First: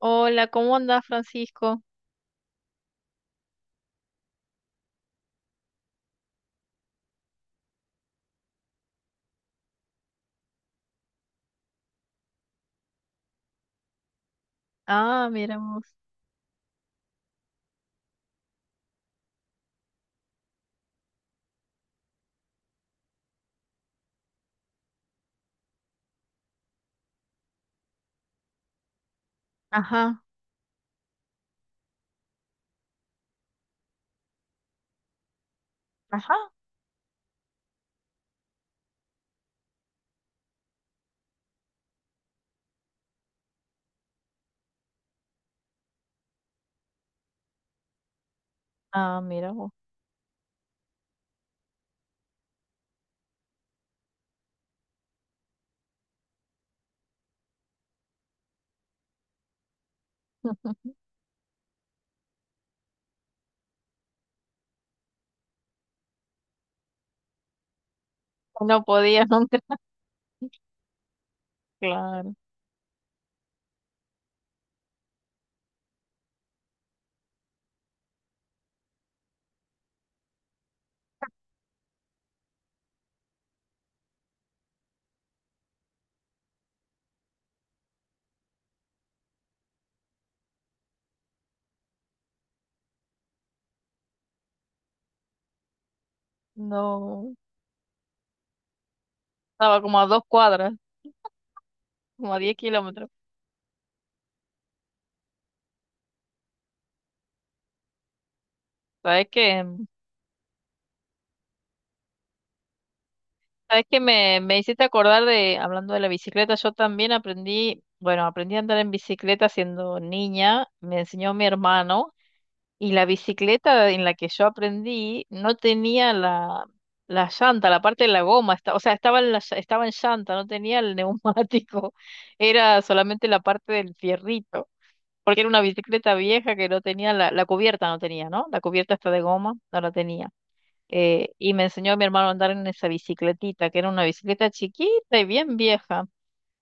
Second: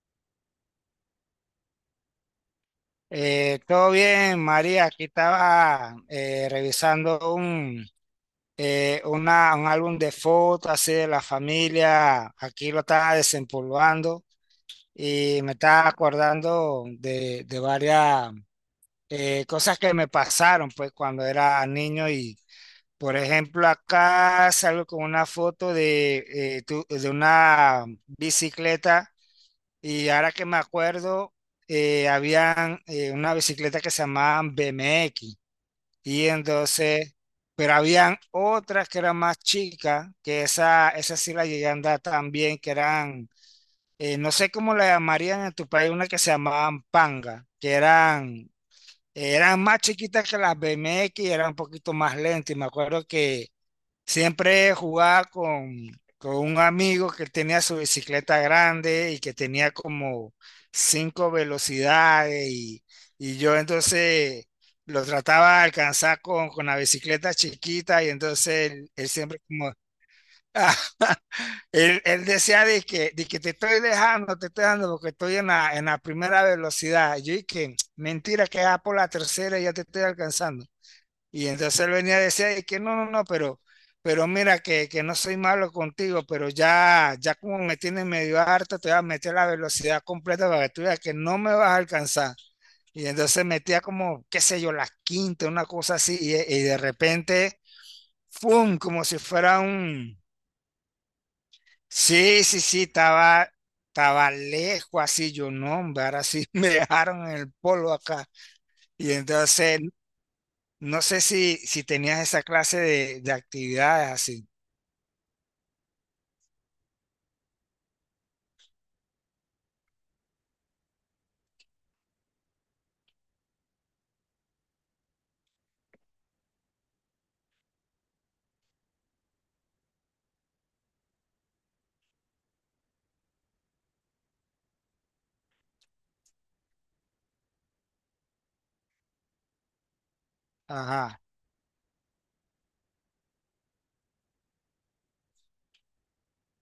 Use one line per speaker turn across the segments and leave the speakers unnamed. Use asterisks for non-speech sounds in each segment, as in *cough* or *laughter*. Hola, ¿cómo andas, Francisco?
Todo bien, María. Aquí estaba revisando un álbum de fotos así de la familia. Aquí lo estaba desempolvando
Ah,
y me
mira vos.
estaba acordando de varias cosas que me pasaron pues cuando era niño. Y por ejemplo acá salgo con una foto de una bicicleta, y
Ajá.
ahora que me acuerdo, habían una bicicleta que se llamaban BMX. Y
Ajá.
entonces, pero habían otras que eran más chicas, que esa sí la llegué a andar también, que eran, no sé cómo la llamarían en tu país, una que se llamaban Panga,
Ah, mira
eran
vos.
más chiquitas que las BMX, eran un poquito más lentas. Y me acuerdo que siempre jugaba con un amigo que tenía su bicicleta grande y que tenía como 5 velocidades, y yo entonces lo trataba de alcanzar con la bicicleta chiquita, y entonces
No
él
podía, *laughs*
siempre
no,
como, *laughs* él
claro.
decía de que te estoy dejando porque estoy en en la primera velocidad. Yo dije, mentira, que ya por la tercera ya te estoy alcanzando. Y entonces él venía a decir, "Ay, que no, no, no, pero mira que no soy malo contigo, pero ya, ya como me tienes medio harta, te voy a meter la velocidad completa para que tú veas que no me vas a alcanzar." Y entonces metía como, qué sé yo, la quinta, una cosa así, y de
No,
repente, ¡fum! Como si fuera
estaba como a
un...
dos cuadras, como a
Sí,
10
sí, sí,
kilómetros.
estaba, estaba lejos así, yo no, hombre, ahora sí *laughs* me dejaron en el polo acá. Y
¿Sabes qué?
entonces, no sé si tenías esa clase de
¿Sabes qué?
actividades
Me,
así.
me hiciste acordar de, hablando de la bicicleta, yo también aprendí, bueno, aprendí a andar en bicicleta siendo niña, me enseñó mi hermano. Y la bicicleta en la que yo aprendí no tenía la llanta, la parte de la goma, o sea, estaba en, estaba en llanta, no tenía el neumático, *laughs* era solamente la parte del fierrito, porque era una bicicleta vieja que no tenía la cubierta, no tenía, ¿no? La cubierta está de goma, no la tenía.
Ajá.
Y me enseñó a mi hermano a andar en esa bicicletita, que era una bicicleta chiquita y bien vieja.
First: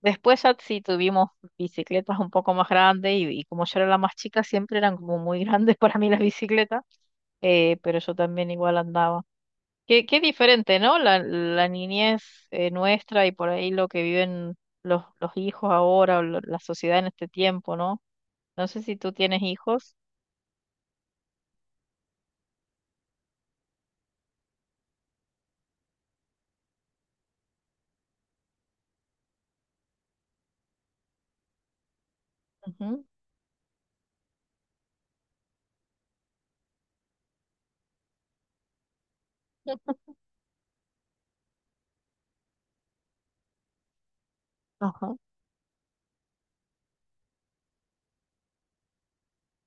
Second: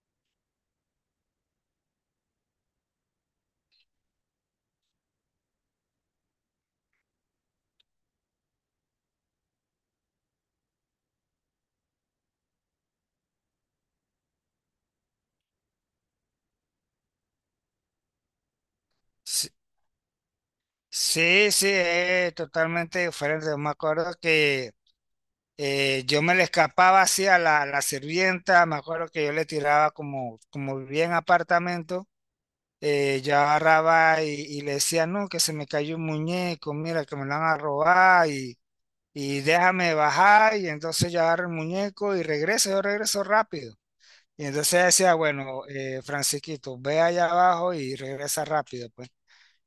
Después ya sí tuvimos bicicletas un poco más grandes y como yo era la más chica, siempre eran como muy grandes *laughs* para mí las bicicletas, pero yo también igual andaba. Qué diferente, ¿no? La niñez nuestra y por ahí lo que viven los hijos ahora o la sociedad en este tiempo, ¿no? No sé si tú tienes
Sí,
hijos.
sí, sí, es totalmente diferente. Yo me acuerdo que yo me le escapaba así a la sirvienta. Me acuerdo que yo le tiraba como, como vivía en apartamento.
Ujú.
Yo agarraba y le decía, no, que se me cayó un muñeco, mira, que me lo van a robar, y déjame bajar. Y entonces yo agarro el muñeco y regreso, yo regreso rápido. Y entonces decía,
Ajá.
bueno, Francisquito, ve allá abajo y regresa rápido, pues.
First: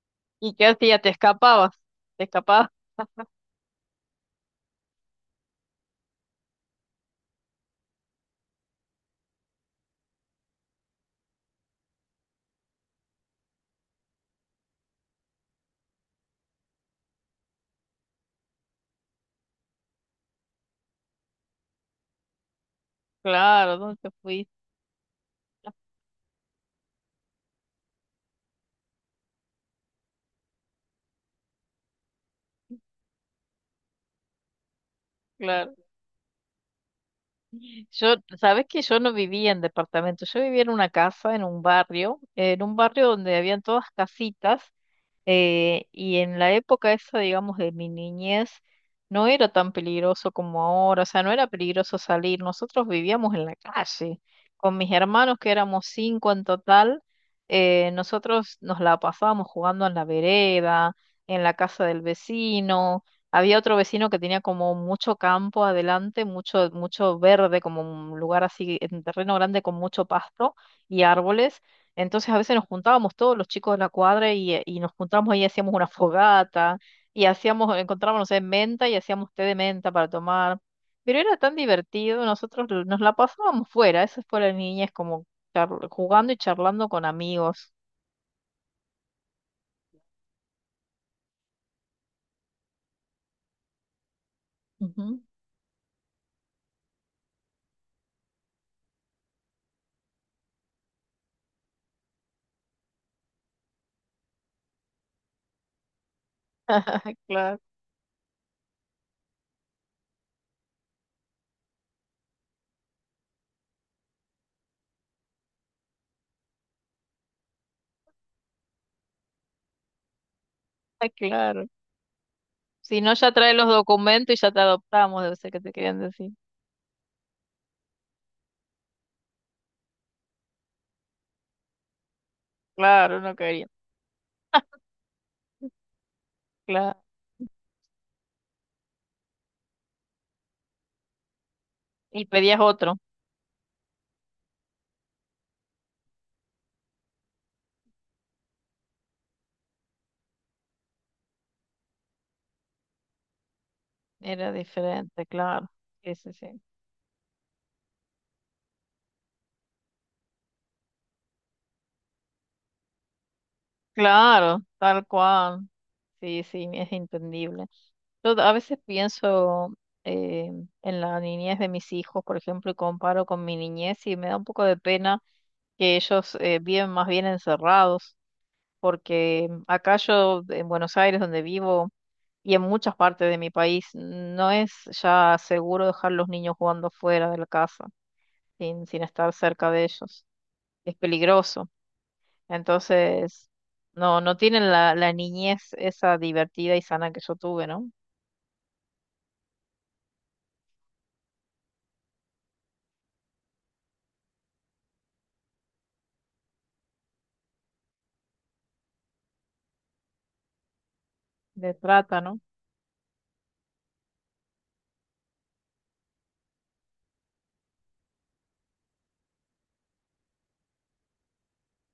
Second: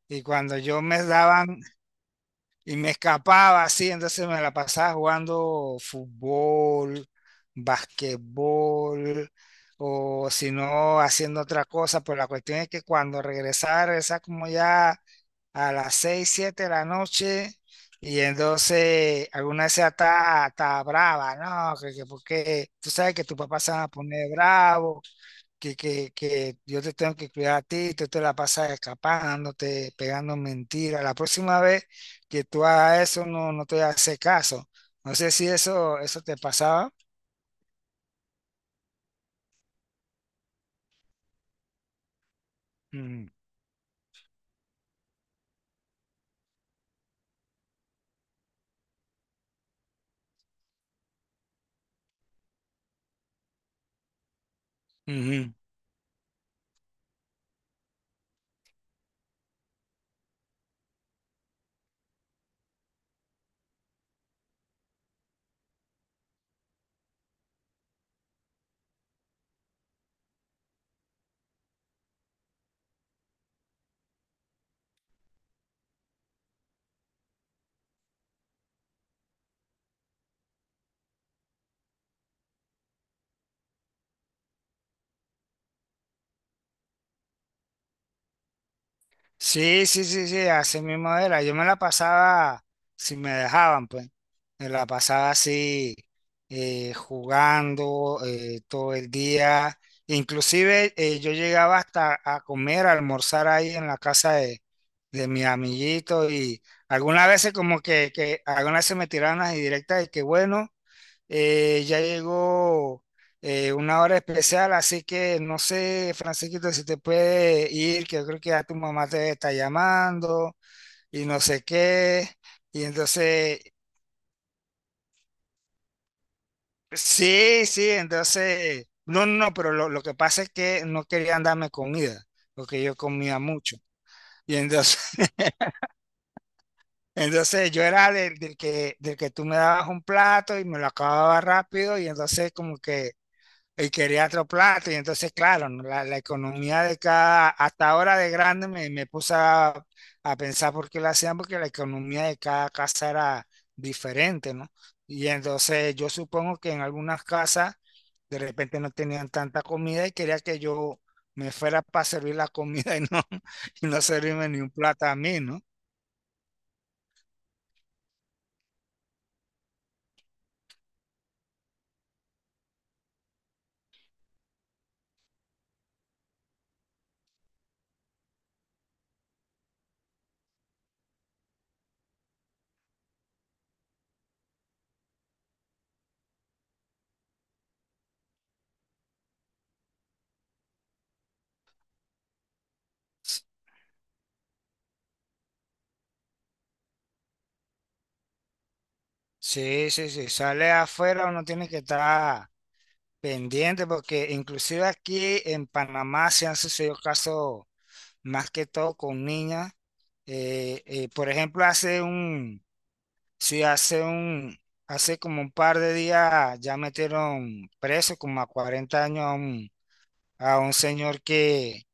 Y
¿Y
cuando
qué
yo me
hacías? ¿Te
daban
escapabas? ¿Te escapabas?
y me escapaba así, entonces me la pasaba jugando fútbol, basquetbol, o si no, haciendo otra cosa. Pero la cuestión es que cuando regresaba, regresaba como ya a las 6 7 de la noche. Y entonces alguna vez está hasta brava, ¿no? Que porque tú sabes que tu papá se
Claro,
va a
¿dónde te
poner
fuiste?
bravo que yo te tengo que cuidar a ti, tú te la pasas escapándote, pegando mentiras. La próxima vez que tú hagas eso, no, no te hace caso. No sé si
Claro.
eso, eso te pasaba.
Yo, sabes que yo no vivía en departamento, yo vivía en una casa, en un barrio
Ujú,
donde habían todas casitas. Y en la época esa, digamos, de mi niñez, no era tan peligroso como ahora, o sea, no era peligroso salir. Nosotros vivíamos en la calle. Con mis hermanos,
ujú.
que éramos cinco en total, nosotros nos la pasábamos jugando en la vereda, en la casa del vecino. Había otro vecino que tenía como mucho campo adelante, mucho, mucho verde, como un lugar así, en terreno grande con mucho pasto y árboles. Entonces a veces nos juntábamos todos los chicos de la cuadra y nos juntábamos ahí, hacíamos una fogata y hacíamos, encontrábamos, no sé, menta y hacíamos té de menta para tomar. Pero era tan divertido, nosotros nos la pasábamos fuera, eso fue la niñez, como jugando y charlando con amigos.
Sí, sí, sí, sí, así mismo era. Yo me la pasaba, si me dejaban, pues, me la
Ujú.
pasaba así, jugando todo el día. Inclusive yo llegaba hasta a comer, a almorzar ahí en la casa de mi amiguito, y
*laughs*
algunas veces
Claro.
como que algunas veces me tiraban las indirectas de que bueno. Ya llegó una hora especial, así que no sé, Francisquito, si te puede ir, que yo creo que ya tu mamá te está llamando
Ah,
y no sé
claro.
qué. Y
Si no, ya trae
entonces,
los documentos y ya te adoptamos, debe ser que te querían decir.
sí, sí, entonces, no, no, pero lo que pasa es que no querían darme comida, porque yo
Claro, no
comía
quería.
mucho. Y entonces, *laughs*
Claro.
entonces yo era del que, del que tú me dabas un plato y me lo acababa rápido, y
Y
entonces
pedías
como
otro.
que y quería otro plato. Y entonces, claro, ¿no? La economía de cada, hasta ahora de grande me puse a pensar por qué lo hacían, porque la economía de cada casa era
Era
diferente, ¿no?
diferente,
Y
claro.
entonces yo
Sí, sí, sí.
supongo que en algunas casas de repente no tenían tanta comida y quería que yo me fuera para servir la comida, y no, *laughs* y no servirme
Claro,
ni un
tal
plato a mí, ¿no?
cual. Sí, sí, es entendible. Yo a veces pienso eh, en la niñez de mis hijos, por ejemplo, y comparo con mi niñez y me da un poco de pena que ellos viven más bien encerrados, porque acá yo, en Buenos Aires, donde vivo, y en muchas partes de mi país, no es ya seguro dejar los niños jugando fuera de la casa, sin estar cerca de ellos. Es peligroso. Entonces, no tienen la niñez esa divertida y sana que yo tuve, ¿no?
Sí, sí, sí, sale afuera, uno tiene que estar pendiente, porque inclusive aquí en Panamá se han sucedido casos más que todo con niñas. Por ejemplo,
De trata, ¿no?
sí, hace como un par de días ya metieron preso como a 40 años a un señor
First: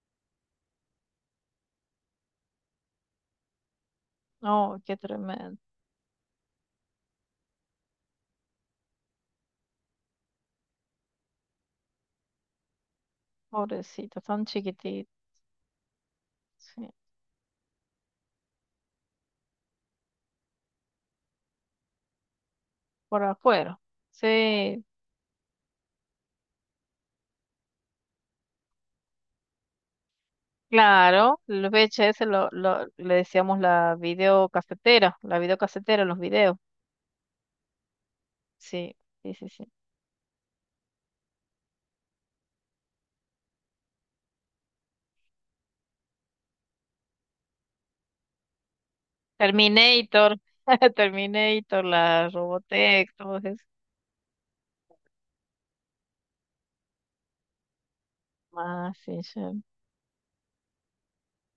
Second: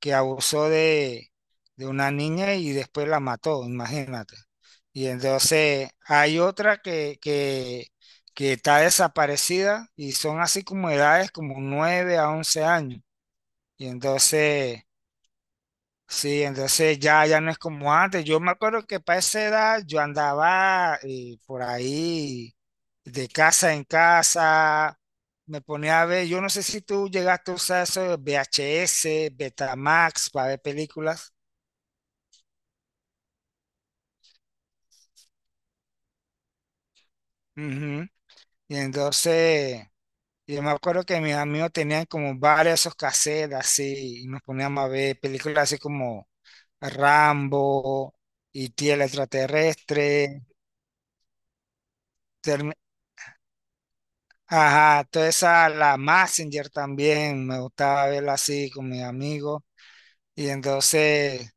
que abusó de una niña y después la mató, imagínate.
No, qué
Y
tremendo.
entonces hay otra que está desaparecida, y son así como edades como 9 a 11 años. Y
Pobrecito, tan
entonces,
chiquitito.
sí,
Sí,
entonces ya, ya no es como antes. Yo me acuerdo que para esa edad yo andaba por ahí
por
de casa
afuera.
en
Sí,
casa, me ponía a ver, yo no sé si tú llegaste a usar eso de VHS, Betamax para ver películas.
claro. Los VHS le decíamos la videocasetera, los videos.
Ujú. Y
Sí, sí, sí, sí.
entonces, yo me acuerdo que mis amigos tenían como varias esos cassettes así, y nos poníamos a ver películas así como Rambo, y el
Terminator,
extraterrestre,
*laughs* Terminator, la
Termi-
Robotech, todo eso.
ajá, toda esa, la Messenger también, me gustaba verla así con
Ah,
mis
sí, sí.
amigos. Y entonces,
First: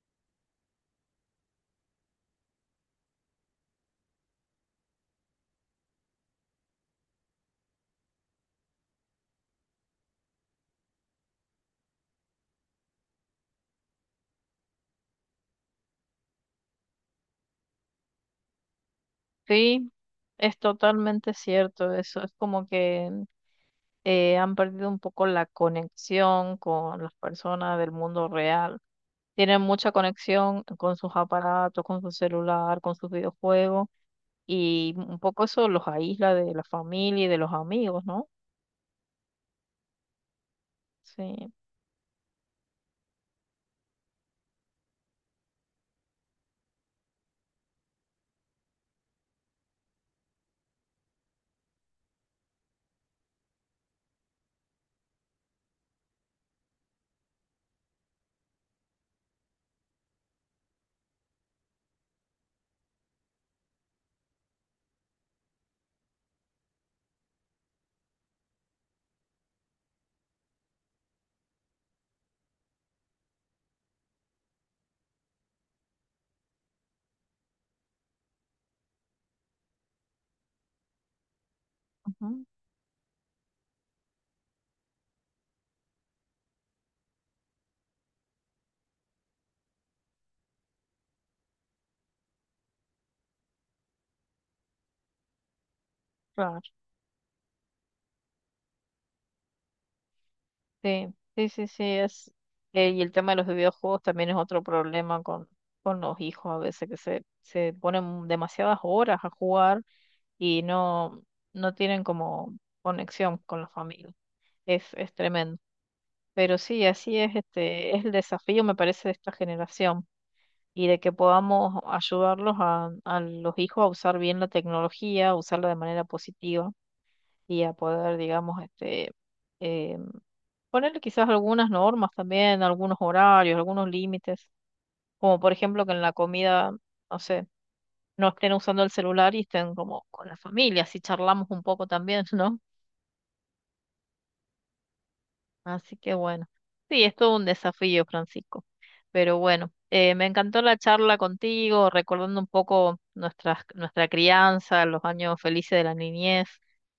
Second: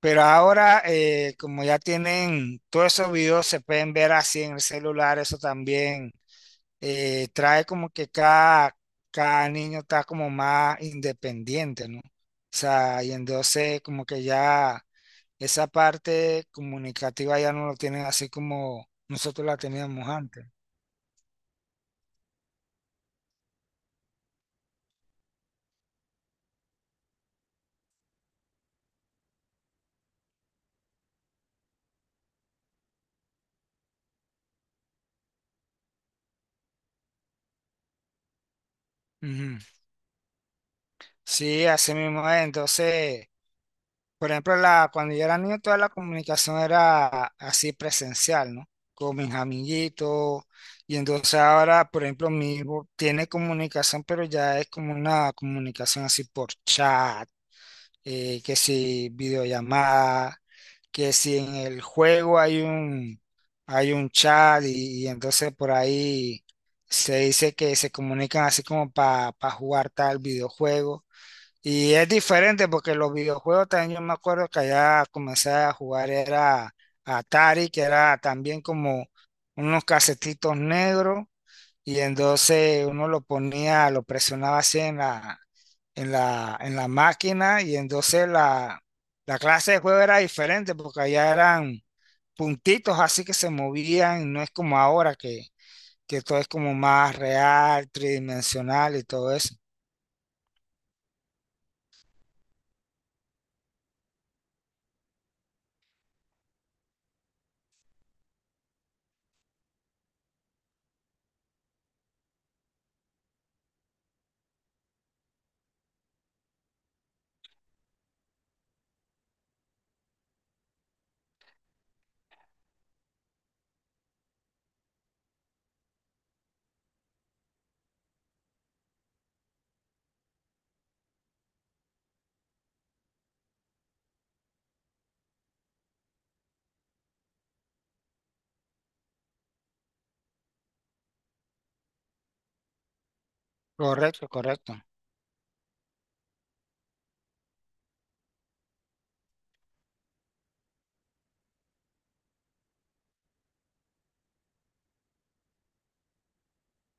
pero ahora, como ya tienen todos esos videos, se pueden ver así en el celular, eso también trae como que cada, cada niño está como más independiente, ¿no? O sea, y entonces como que ya esa parte comunicativa ya no lo tienen así como nosotros la
Sí,
teníamos antes.
es totalmente cierto eso. Es como que han perdido un poco la conexión con las personas del mundo real. Tienen mucha conexión con sus aparatos, con su celular, con sus videojuegos y un poco eso los aísla de la familia y de los amigos, ¿no?
Ujú.
Sí,
Sí, así mismo es. Entonces... Por ejemplo, la, cuando yo era niño, toda la comunicación era así presencial, ¿no? Con mis amiguitos. Y entonces ahora, por ejemplo, mi hijo tiene comunicación, pero ya es como una comunicación así por chat, que si videollamada, que si en el juego hay un chat, y entonces por ahí se dice que se comunican así como para jugar tal videojuego. Y es diferente porque los videojuegos también yo me acuerdo que allá comencé a jugar era Atari, que era también como unos casetitos negros, y
ujú,
entonces uno lo ponía, lo presionaba así en en la máquina, y entonces la clase de juego era diferente porque allá eran puntitos así que se movían, no es como ahora que todo es como
claro.
más real, tridimensional y todo eso.
Sí, sí, sí, sí, es. Y el tema de los videojuegos también es otro problema con los hijos a veces que se ponen demasiadas horas a jugar y no, no tienen como conexión con la familia. Es tremendo. Pero sí, así es, este, es el desafío, me parece, de esta generación y de que podamos ayudarlos a los hijos a usar bien la tecnología, a usarla de manera positiva y a poder, digamos, este, eh, ponerle quizás algunas normas también, algunos horarios, algunos límites, como por ejemplo que en la comida, no sé, no estén usando el celular y estén como con la familia, si charlamos un poco también, *laughs* ¿no?
Correcto, correcto.
Así que bueno, sí, es todo un desafío, Francisco. Pero bueno, me encantó la charla contigo, recordando un poco nuestras, nuestra crianza, los años felices de la niñez.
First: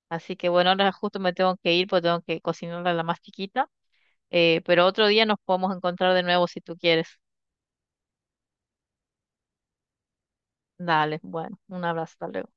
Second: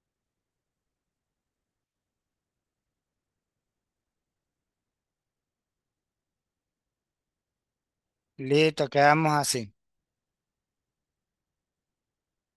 Así que bueno, ahora justo me tengo que ir porque tengo que cocinarle a la más chiquita. Pero otro día nos podemos encontrar de nuevo si tú quieres.
Listo, quedamos así.
Dale, bueno, un abrazo, hasta luego.